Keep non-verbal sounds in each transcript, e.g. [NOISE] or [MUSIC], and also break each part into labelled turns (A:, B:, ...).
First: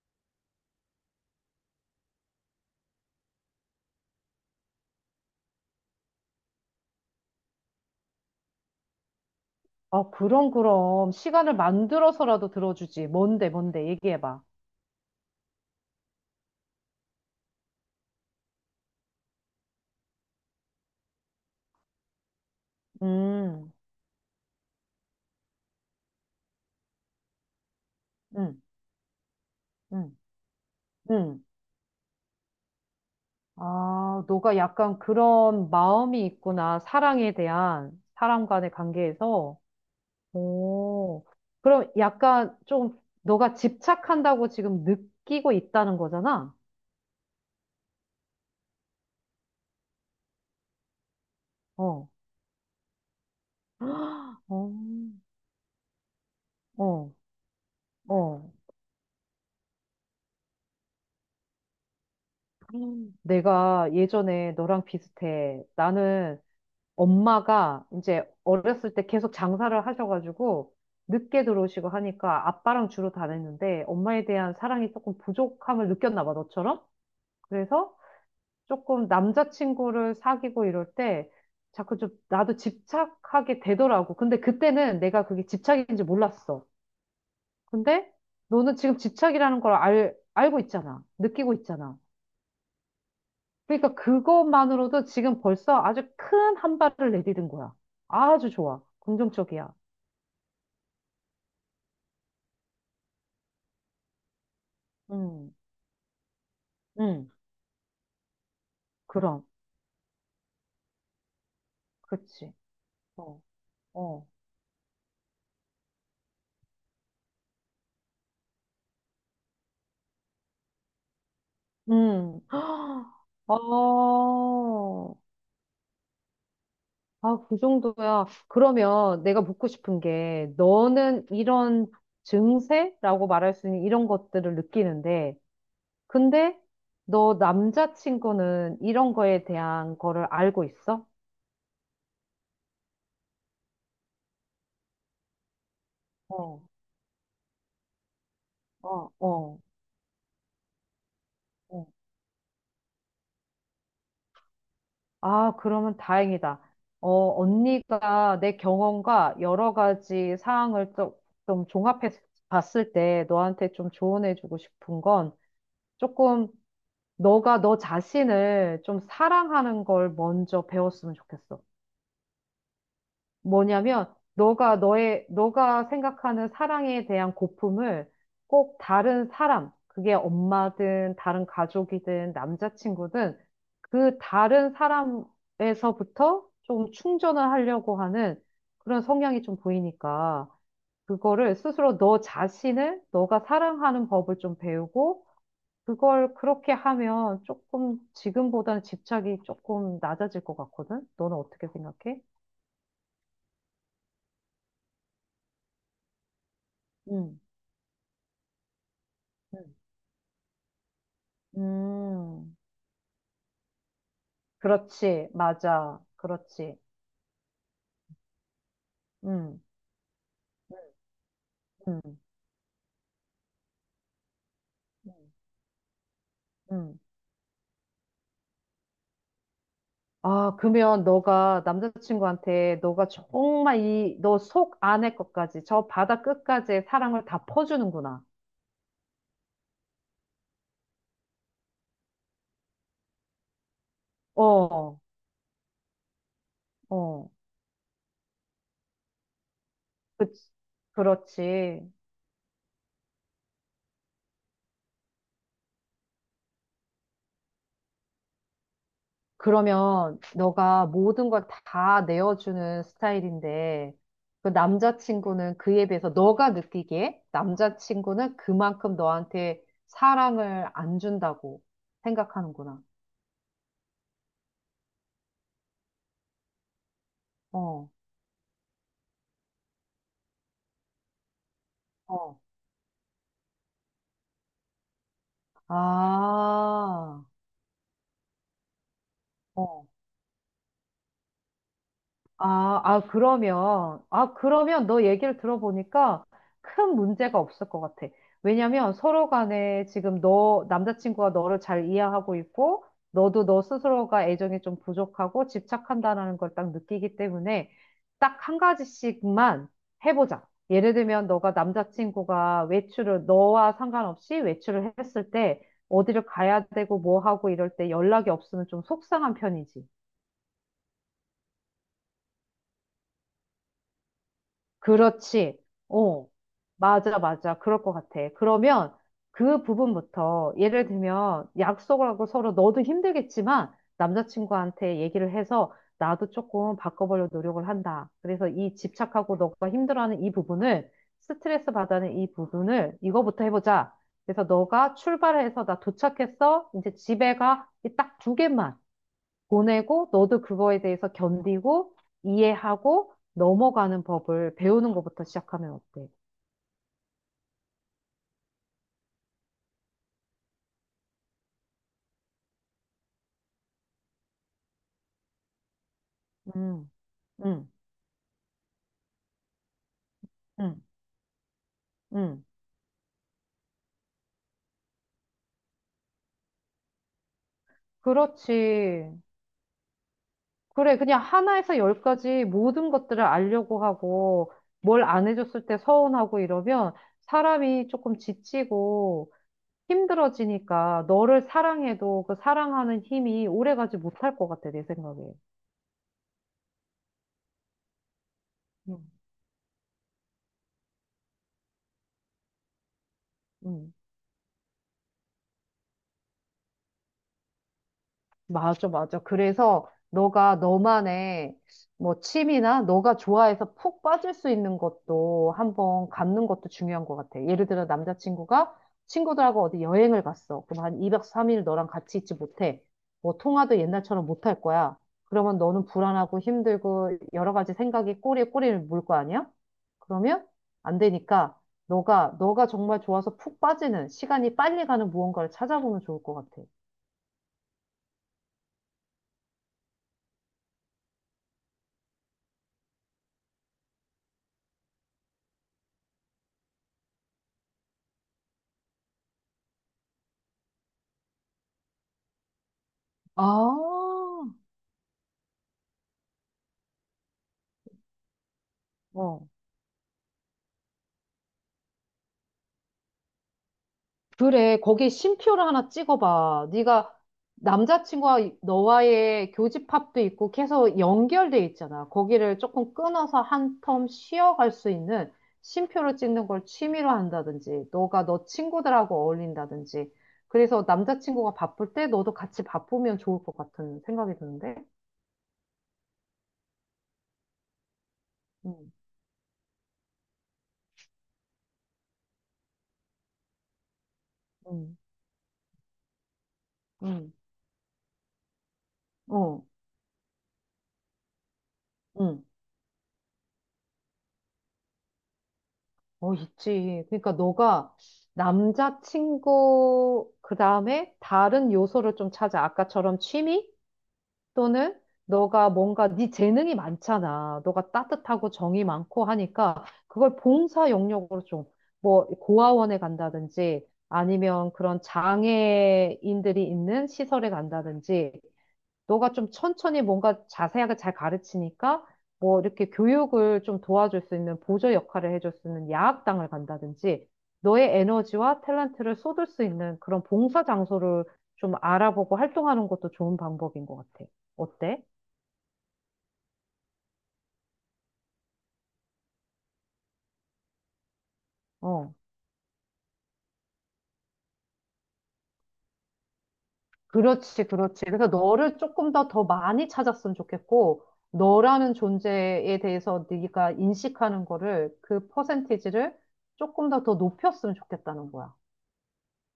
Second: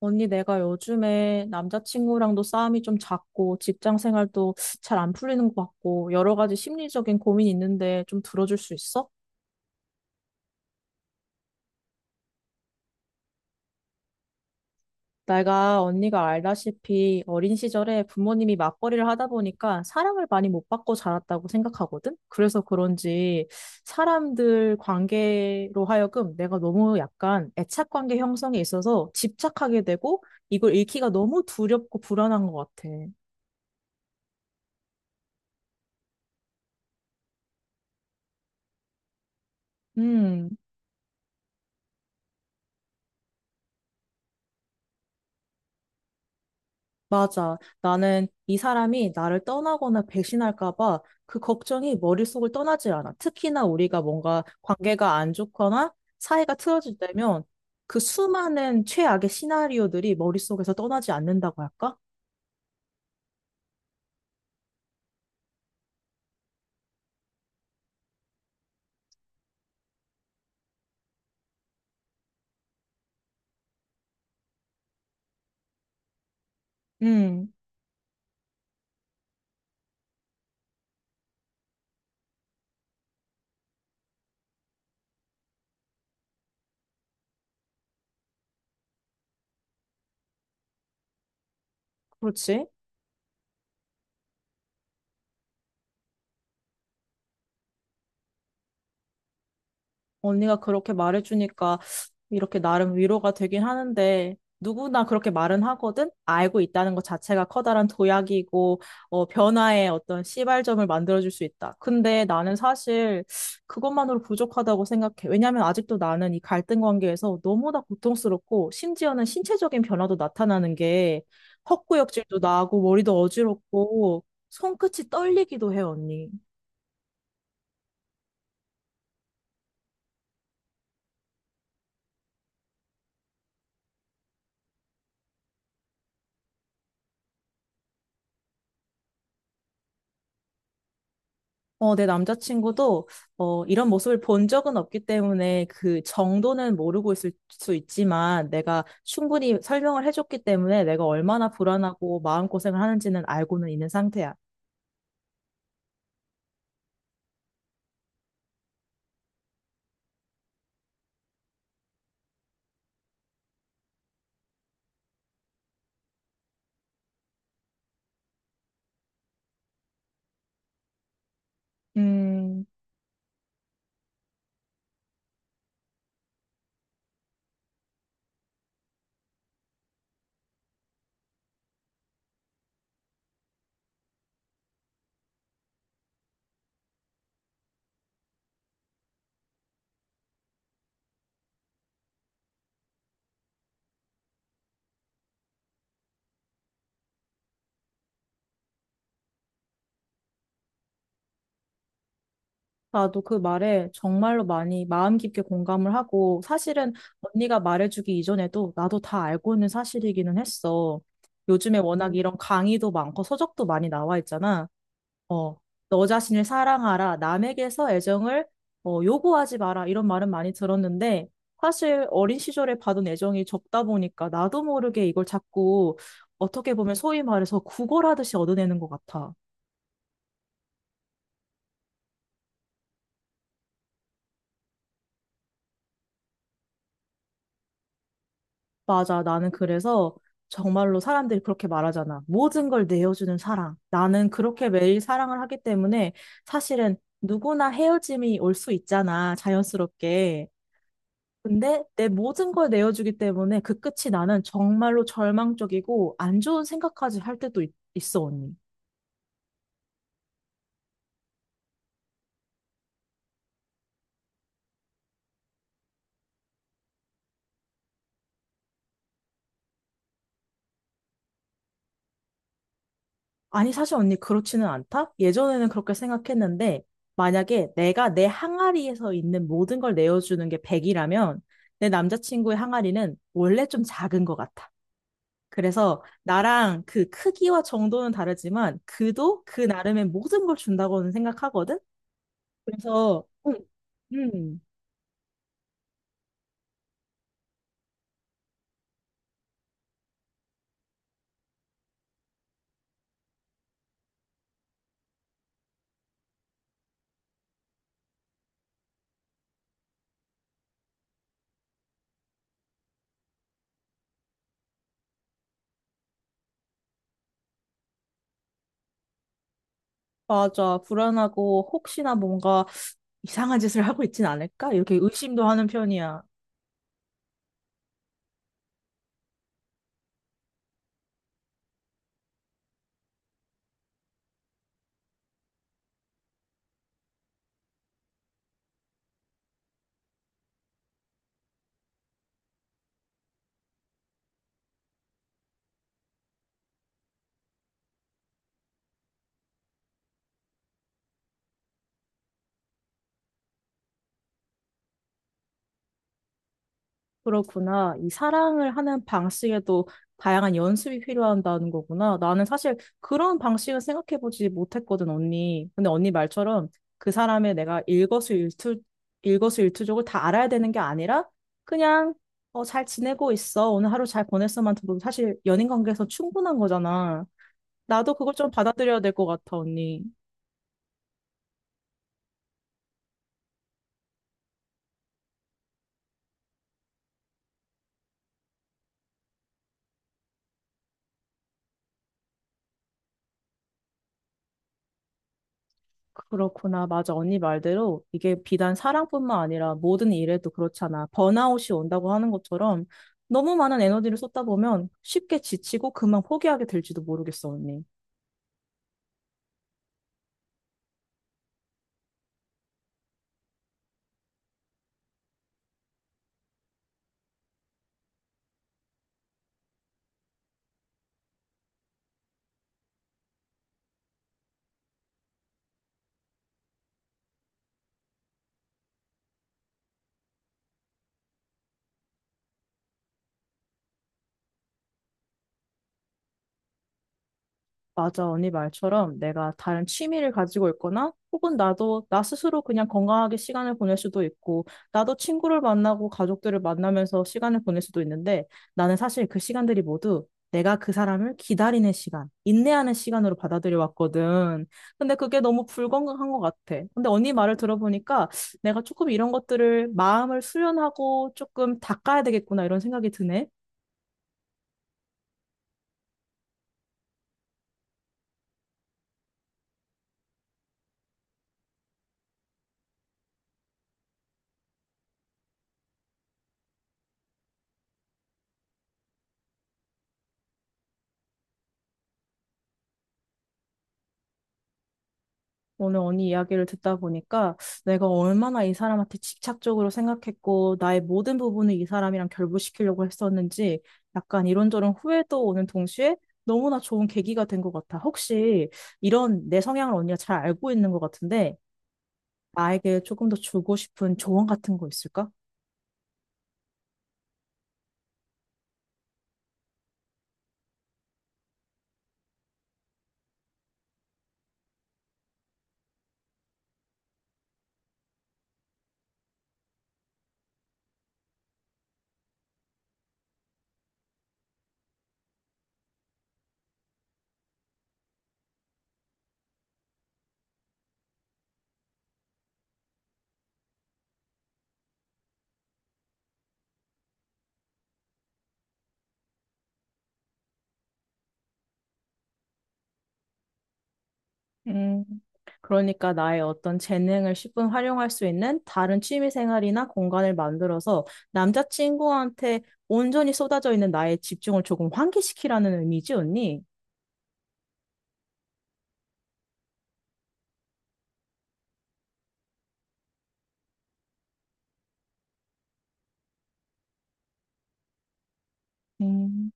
A: 언니, 내가 요즘에 남자친구랑도 싸움이 좀 잦고, 직장 생활도 잘 안 풀리는 것 같고, 여러 가지 심리적인 고민이 있는데 좀 들어줄 수 있어?
B: 아, 그럼, 그럼. 시간을 만들어서라도 들어주지. 뭔데, 뭔데, 얘기해봐.
A: 내가 언니가 알다시피 어린 시절에 부모님이 맞벌이를 하다 보니까 사랑을 많이 못 받고 자랐다고 생각하거든? 그래서 그런지
B: 음,
A: 사람들 관계로 하여금 내가 너무 약간 애착 관계 형성에
B: 음,
A: 있어서 집착하게
B: 음,
A: 되고, 이걸 잃기가 너무
B: 음.
A: 두렵고 불안한 것 같아.
B: 아, 너가 약간 그런 마음이 있구나. 사랑에 대한, 사람 간의 관계에서.
A: 음.
B: 오, 그럼 약간 좀, 너가 집착한다고 지금 느끼고 있다는 거잖아?
A: 맞아. 나는 이 사람이 나를 떠나거나 배신할까 봐 그 걱정이
B: 어,
A: 머릿속을 떠나질 않아. 특히나 우리가 뭔가
B: [GASPS] 어,
A: 관계가 안 좋거나 사이가 틀어질
B: 어,
A: 때면 그
B: 어.
A: 수많은 최악의 시나리오들이 머릿속에서 떠나지 않는다고 할까?
B: 내가 예전에 너랑 비슷해. 나는 엄마가 이제 어렸을 때 계속 장사를 하셔가지고 늦게 들어오시고 하니까 아빠랑 주로 다녔는데 엄마에 대한 사랑이 조금 부족함을 느꼈나 봐, 너처럼.
A: 음,
B: 그래서 조금 남자친구를 사귀고 이럴 때 자꾸 좀 나도 집착하게 되더라고. 근데 그때는 내가 그게 집착인지 몰랐어. 근데 너는 지금 집착이라는 걸 알고 있잖아. 느끼고 있잖아.
A: 그렇지.
B: 그러니까 그것만으로도 지금 벌써 아주 큰 한 발을 내디딘 거야. 아주 좋아. 긍정적이야.
A: 언니가 그렇게 말해주니까 이렇게 나름 위로가 되긴 하는데 누구나 그렇게
B: 음,
A: 말은 하거든? 알고 있다는 것
B: 음,
A: 자체가 커다란 도약이고
B: 그럼,
A: 변화의 어떤 시발점을 만들어줄 수 있다. 근데
B: 그치.
A: 나는 사실
B: 어,
A: 그것만으로
B: 어,
A: 부족하다고 생각해. 왜냐하면 아직도 나는 이 갈등 관계에서 너무나 고통스럽고 심지어는 신체적인 변화도 나타나는 게 헛구역질도
B: 음.
A: 나고 머리도
B: [GASPS] 어,
A: 어지럽고 손끝이 떨리기도 해, 언니.
B: 아, 그 정도야. 그러면 내가 묻고 싶은 게, 너는 이런 증세라고 말할 수 있는 이런 것들을 느끼는데, 근데 너 남자친구는 이런 거에 대한 거를 알고 있어?
A: 내 남자친구도 이런 모습을 본 적은 없기 때문에 그
B: 어,
A: 정도는 모르고 있을 수 있지만 내가
B: 어,
A: 충분히
B: 어,
A: 설명을 해줬기 때문에 내가 얼마나
B: 어.
A: 불안하고 마음고생을 하는지는 알고는 있는 상태야.
B: 아, 그러면 다행이다. 어, 언니가 내 경험과 여러 가지 사항을 좀, 좀 종합해 봤을 때 너한테 좀 조언해주고 싶은 건 조금 너가 너 자신을 좀 사랑하는 걸 먼저 배웠으면 좋겠어.
A: 음,
B: 뭐냐면 너가 생각하는 사랑에 대한 고품을 꼭 다른 사람, 그게 엄마든 다른 가족이든 남자친구든 그 다른 사람에서부터 좀 충전을 하려고 하는 그런 성향이 좀 보이니까 그거를 스스로 너 자신을 너가 사랑하는 법을 좀 배우고 그걸 그렇게 하면 조금 지금보다는 집착이 조금 낮아질 것 같거든? 너는 어떻게 생각해?
A: 나도 그 말에 정말로 많이 마음 깊게 공감을 하고 사실은
B: 응.
A: 언니가 말해주기 이전에도 나도 다 알고 있는 사실이기는 했어. 요즘에 워낙 이런
B: 음,
A: 강의도 많고 서적도 많이 나와 있잖아.
B: 그렇지,
A: 어,
B: 맞아,
A: 너 자신을
B: 그렇지.
A: 사랑하라, 남에게서 애정을 요구하지
B: 음,
A: 마라, 이런 말은 많이 들었는데,
B: 음,
A: 사실 어린 시절에 받은 애정이 적다 보니까 나도 모르게
B: 음,
A: 이걸 자꾸 어떻게 보면
B: 음.
A: 소위 말해서 구걸하듯이 얻어내는 것 같아.
B: 아, 그러면 너가 남자친구한테 너가 정말 이, 너 속 안의 것까지, 저 바다 끝까지의 사랑을 다 퍼주는구나.
A: 맞아, 나는 그래서 정말로 사람들이 그렇게 말하잖아. 모든 걸 내어주는 사랑. 나는 그렇게
B: 어,
A: 매일 사랑을 하기 때문에 사실은
B: 어,
A: 누구나 헤어짐이 올 수 있잖아,
B: 그,
A: 자연스럽게. 근데
B: 그렇지.
A: 내 모든 걸 내어주기 때문에 그 끝이 나는 정말로 절망적이고 안 좋은 생각까지 할 때도 있어, 언니.
B: 그러면 너가 모든 걸 다 내어주는 스타일인데 그 남자친구는 그에 비해서 너가 느끼기에 남자친구는 그만큼 너한테 사랑을 안 준다고 생각하는구나.
A: 아니, 사실 언니 그렇지는 않다? 예전에는 그렇게 생각했는데 만약에
B: 어,
A: 내가 내 항아리에서 있는 모든 걸 내어주는 게 100이라면 내
B: 어.
A: 남자친구의 항아리는 원래 좀 작은 것 같아. 그래서 나랑 그
B: 아,
A: 크기와 정도는 다르지만 그도 그
B: 어.
A: 나름의 모든 걸 준다고는 생각하거든?
B: 아, 아,
A: 그래서
B: 그러면, 아,
A: 음.
B: 그러면 너 얘기를 들어보니까 큰 문제가 없을 것 같아. 왜냐면 서로 간에 지금 너, 남자친구가 너를 잘 이해하고 있고, 너도 너 스스로가 애정이 좀 부족하고 집착한다라는 걸 딱 느끼기 때문에 딱 한 가지씩만 해보자. 예를 들면 너가 남자친구가 외출을, 너와 상관없이 외출을 했을 때 어디를 가야 되고 뭐 하고 이럴 때 연락이 없으면 좀 속상한 편이지.
A: 맞아. 불안하고 혹시나 뭔가 이상한 짓을 하고 있진 않을까? 이렇게 의심도
B: 그렇지.
A: 하는 편이야.
B: 어, 맞아, 맞아. 그럴 것 같아. 그러면 그 부분부터 예를 들면 약속을 하고 서로 너도 힘들겠지만 남자친구한테 얘기를 해서 나도 조금 바꿔보려 노력을 한다. 그래서 이 집착하고 너가 힘들어하는 이 부분을 스트레스 받는 이 부분을 이거부터 해보자. 그래서 너가 출발해서 나 도착했어. 이제 집에 가. 딱 두 개만. 보내고 너도 그거에 대해서 견디고 이해하고 넘어가는 법을 배우는 것부터 시작하면 어때?
A: 그렇구나. 이 사랑을 하는 방식에도 다양한 연습이 필요한다는 거구나. 나는 사실 그런 방식을 생각해보지 못했거든, 언니. 근데 언니 말처럼
B: 음,
A: 그 사람의
B: 음,
A: 내가 일거수일투족을 다 알아야 되는 게
B: 음,
A: 아니라 그냥
B: 음.
A: 어, 잘 지내고 있어. 오늘 하루 잘 보냈어만 들어도 사실 연인 관계에서 충분한 거잖아. 나도 그걸 좀 받아들여야
B: 그렇지.
A: 될 것 같아, 언니.
B: 그래, 그냥 하나에서 열까지 모든 것들을 알려고 하고 뭘 안 해줬을 때 서운하고 이러면 사람이 조금 지치고 힘들어지니까 너를 사랑해도 그 사랑하는 힘이 오래가지 못할 것 같아, 내 생각에.
A: 그렇구나. 맞아. 언니 말대로 이게 비단
B: 음,
A: 사랑뿐만 아니라 모든 일에도 그렇잖아. 번아웃이 온다고 하는 것처럼 너무 많은
B: 음.
A: 에너지를 쏟다 보면 쉽게 지치고 그만 포기하게 될지도 모르겠어, 언니.
B: 맞아, 맞아. 그래서 너가 너만의 뭐 취미나 너가 좋아해서 푹 빠질 수 있는 것도 한번 갖는 것도 중요한 것 같아. 예를 들어 남자친구가 친구들하고 어디 여행을 갔어. 그럼 한 2박 3일 너랑 같이 있지 못해. 뭐 통화도 옛날처럼 못할 거야. 그러면 너는 불안하고 힘들고 여러 가지 생각이 꼬리에 꼬리를 물 거 아니야? 그러면 안 되니까 너가 정말 좋아서 푹 빠지는 시간이 빨리 가는 무언가를 찾아보면 좋을 것 같아.
A: 맞아, 언니 말처럼 내가 다른 취미를 가지고 있거나 혹은 나도 나 스스로 그냥 건강하게 시간을 보낼 수도 있고 나도 친구를 만나고 가족들을 만나면서 시간을 보낼 수도 있는데 나는 사실 그 시간들이 모두 내가 그 사람을 기다리는 시간, 인내하는 시간으로
B: 아,
A: 받아들여 왔거든. 근데 그게 너무 불건강한 것 같아. 근데 언니 말을 들어보니까 내가 조금 이런
B: 어.
A: 것들을 마음을 수련하고 조금 닦아야 되겠구나 이런 생각이 드네.
B: 그래, 거기 쉼표를 하나 찍어봐. 네가 남자친구와 이- 너와의 교집합도 있고 계속 연결돼 있잖아. 거기를 조금 끊어서 한 텀 쉬어갈 수 있는 쉼표를 찍는 걸 취미로 한다든지, 너가 너 친구들하고 어울린다든지. 그래서 남자친구가 바쁠 때 너도 같이 바쁘면 좋을 것 같은 생각이 드는데.
A: 오늘 언니 이야기를 듣다 보니까 내가 얼마나 이 사람한테 집착적으로 생각했고 나의 모든 부분을 이 사람이랑 결부시키려고 했었는지 약간 이런저런
B: 음,
A: 후회도 오는 동시에 너무나 좋은
B: 음,
A: 계기가 된 것 같아. 혹시 이런 내
B: 어,
A: 성향을 언니가 잘 알고 있는 것 같은데
B: 응.
A: 나에게 조금 더 주고 싶은 조언 같은 거 있을까?
B: 어, 있지. 그러니까 너가 남자친구, 그 다음에 다른 요소를 좀 찾아. 아까처럼 취미? 또는 너가 뭔가 네 재능이 많잖아. 너가 따뜻하고 정이 많고 하니까 그걸 봉사 영역으로 좀, 뭐, 고아원에 간다든지 아니면 그런 장애인들이 있는 시설에 간다든지 너가 좀 천천히 뭔가 자세하게 잘 가르치니까 뭐 이렇게 교육을 좀 도와줄 수 있는 보조 역할을 해줄 수 있는 야학당을 간다든지 너의 에너지와 탤런트를 쏟을 수 있는 그런 봉사 장소를 좀 알아보고 활동하는 것도 좋은 방법인 것 같아. 어때?
A: 음, 그러니까 나의 어떤 재능을 십분 활용할 수 있는 다른 취미 생활이나 공간을 만들어서
B: 어.
A: 남자친구한테 온전히 쏟아져 있는 나의 집중을 조금 환기시키라는 의미지, 언니?
B: 그렇지, 그렇지. 그래서 너를 조금 더 더 많이 찾았으면 좋겠고, 너라는 존재에 대해서 네가 인식하는 거를 그 퍼센티지를 조금 더 더 높였으면 좋겠다는 거야.
A: 음,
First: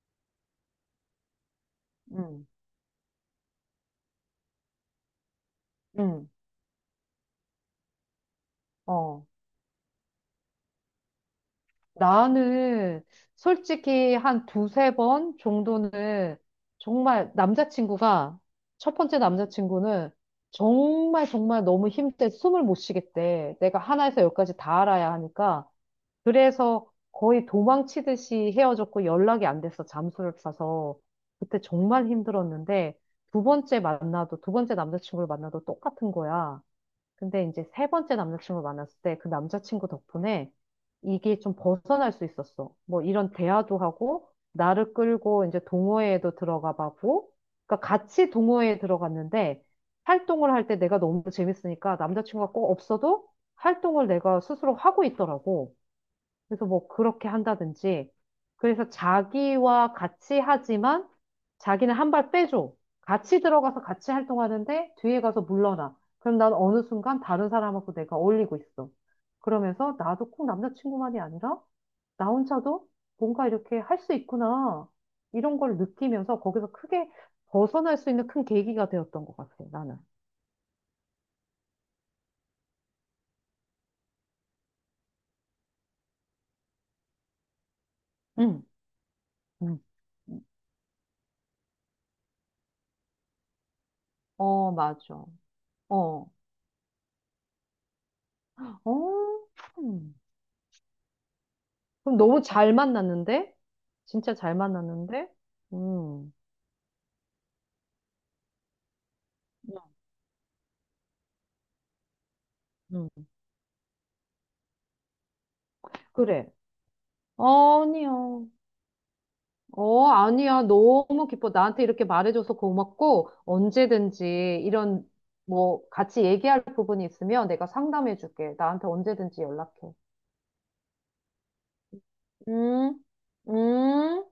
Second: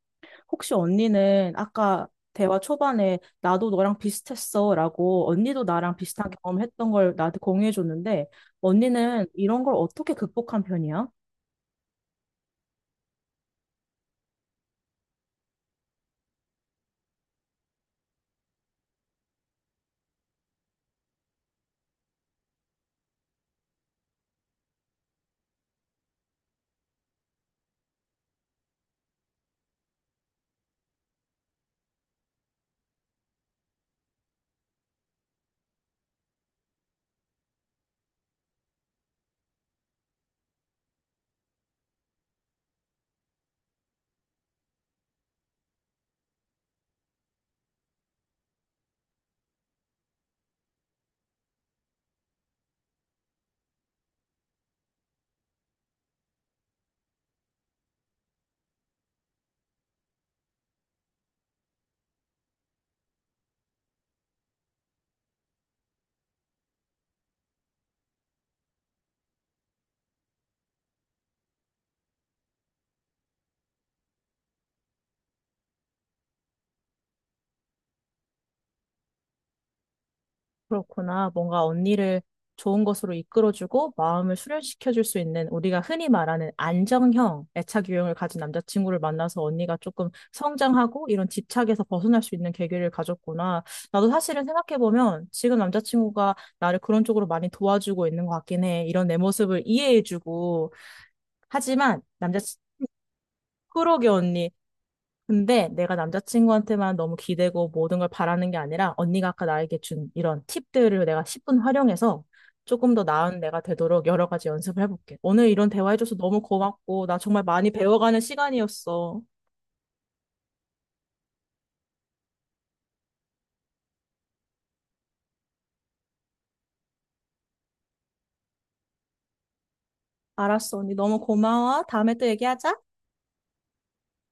A: 혹시 언니는 아까
B: 음,
A: 대화 초반에 나도 너랑 비슷했어 라고 언니도 나랑
B: 음.
A: 비슷한 경험을 했던 걸 나한테 공유해 줬는데
B: 어,
A: 언니는 이런 걸 어떻게 극복한 편이야?
B: 나는 솔직히 한 두세 번 정도는 정말 남자친구가, 첫 번째 남자친구는 정말 정말 너무 힘들 때 숨을 못 쉬겠대. 내가 하나에서 열까지 다 알아야 하니까. 그래서 거의 도망치듯이 헤어졌고 연락이 안 돼서 잠수를 타서 그때 정말 힘들었는데 두 번째 남자친구를 만나도 똑같은 거야. 근데 이제 세 번째 남자친구를 만났을 때 그 남자친구 덕분에 이게 좀 벗어날 수 있었어. 뭐 이런 대화도 하고, 나를 끌고 이제 동호회에도 들어가 봤고, 그러니까 같이 동호회에 들어갔는데, 활동을 할 때 내가 너무 재밌으니까 남자친구가 꼭 없어도 활동을 내가 스스로 하고 있더라고. 그래서 뭐 그렇게 한다든지. 그래서 자기와 같이 하지만 자기는 한 발 빼줘. 같이 들어가서 같이 활동하는데 뒤에 가서 물러나. 그럼 난 어느 순간 다른 사람하고 내가 어울리고 있어. 그러면서 나도 꼭 남자친구만이 아니라 나 혼자도 뭔가 이렇게 할 수 있구나. 이런 걸 느끼면서 거기서 크게 벗어날 수 있는 큰 계기가 되었던 것 같아, 나는.
A: 그렇구나. 뭔가 언니를 좋은 것으로 이끌어주고 마음을 수련시켜줄 수 있는 우리가 흔히 말하는 안정형 애착 유형을 가진
B: 응,
A: 남자친구를 만나서 언니가
B: 응.
A: 조금 성장하고 이런 집착에서 벗어날 수 있는 계기를 가졌구나. 나도 사실은
B: 어, 맞아.
A: 생각해보면 지금
B: 어.
A: 남자친구가 나를 그런 쪽으로 많이 도와주고 있는 것 같긴 해. 이런
B: 어,
A: 내 모습을 이해해주고. 하지만
B: 그럼
A: 남자,
B: 너무 잘 만났는데?
A: 그러게
B: 진짜
A: 언니.
B: 잘 만났는데?
A: 근데 내가
B: 음,
A: 남자친구한테만 너무 기대고 모든 걸 바라는 게 아니라 언니가 아까 나에게
B: 음.
A: 준 이런 팁들을 내가 십분 활용해서 조금 더
B: 음.
A: 나은 내가 되도록 여러 가지 연습을 해볼게. 오늘 이런 대화해줘서 너무
B: 그래.
A: 고맙고 나 정말 많이 배워가는
B: 아니요.
A: 시간이었어.
B: 어, 아니야. 너무 기뻐. 나한테 이렇게 말해줘서 고맙고, 언제든지 이런, 뭐, 같이 얘기할 부분이 있으면 내가 상담해줄게. 나한테 언제든지 연락해.
A: 알았어, 언니. 너무 고마워. 다음에 또 얘기하자.
B: 음, 음.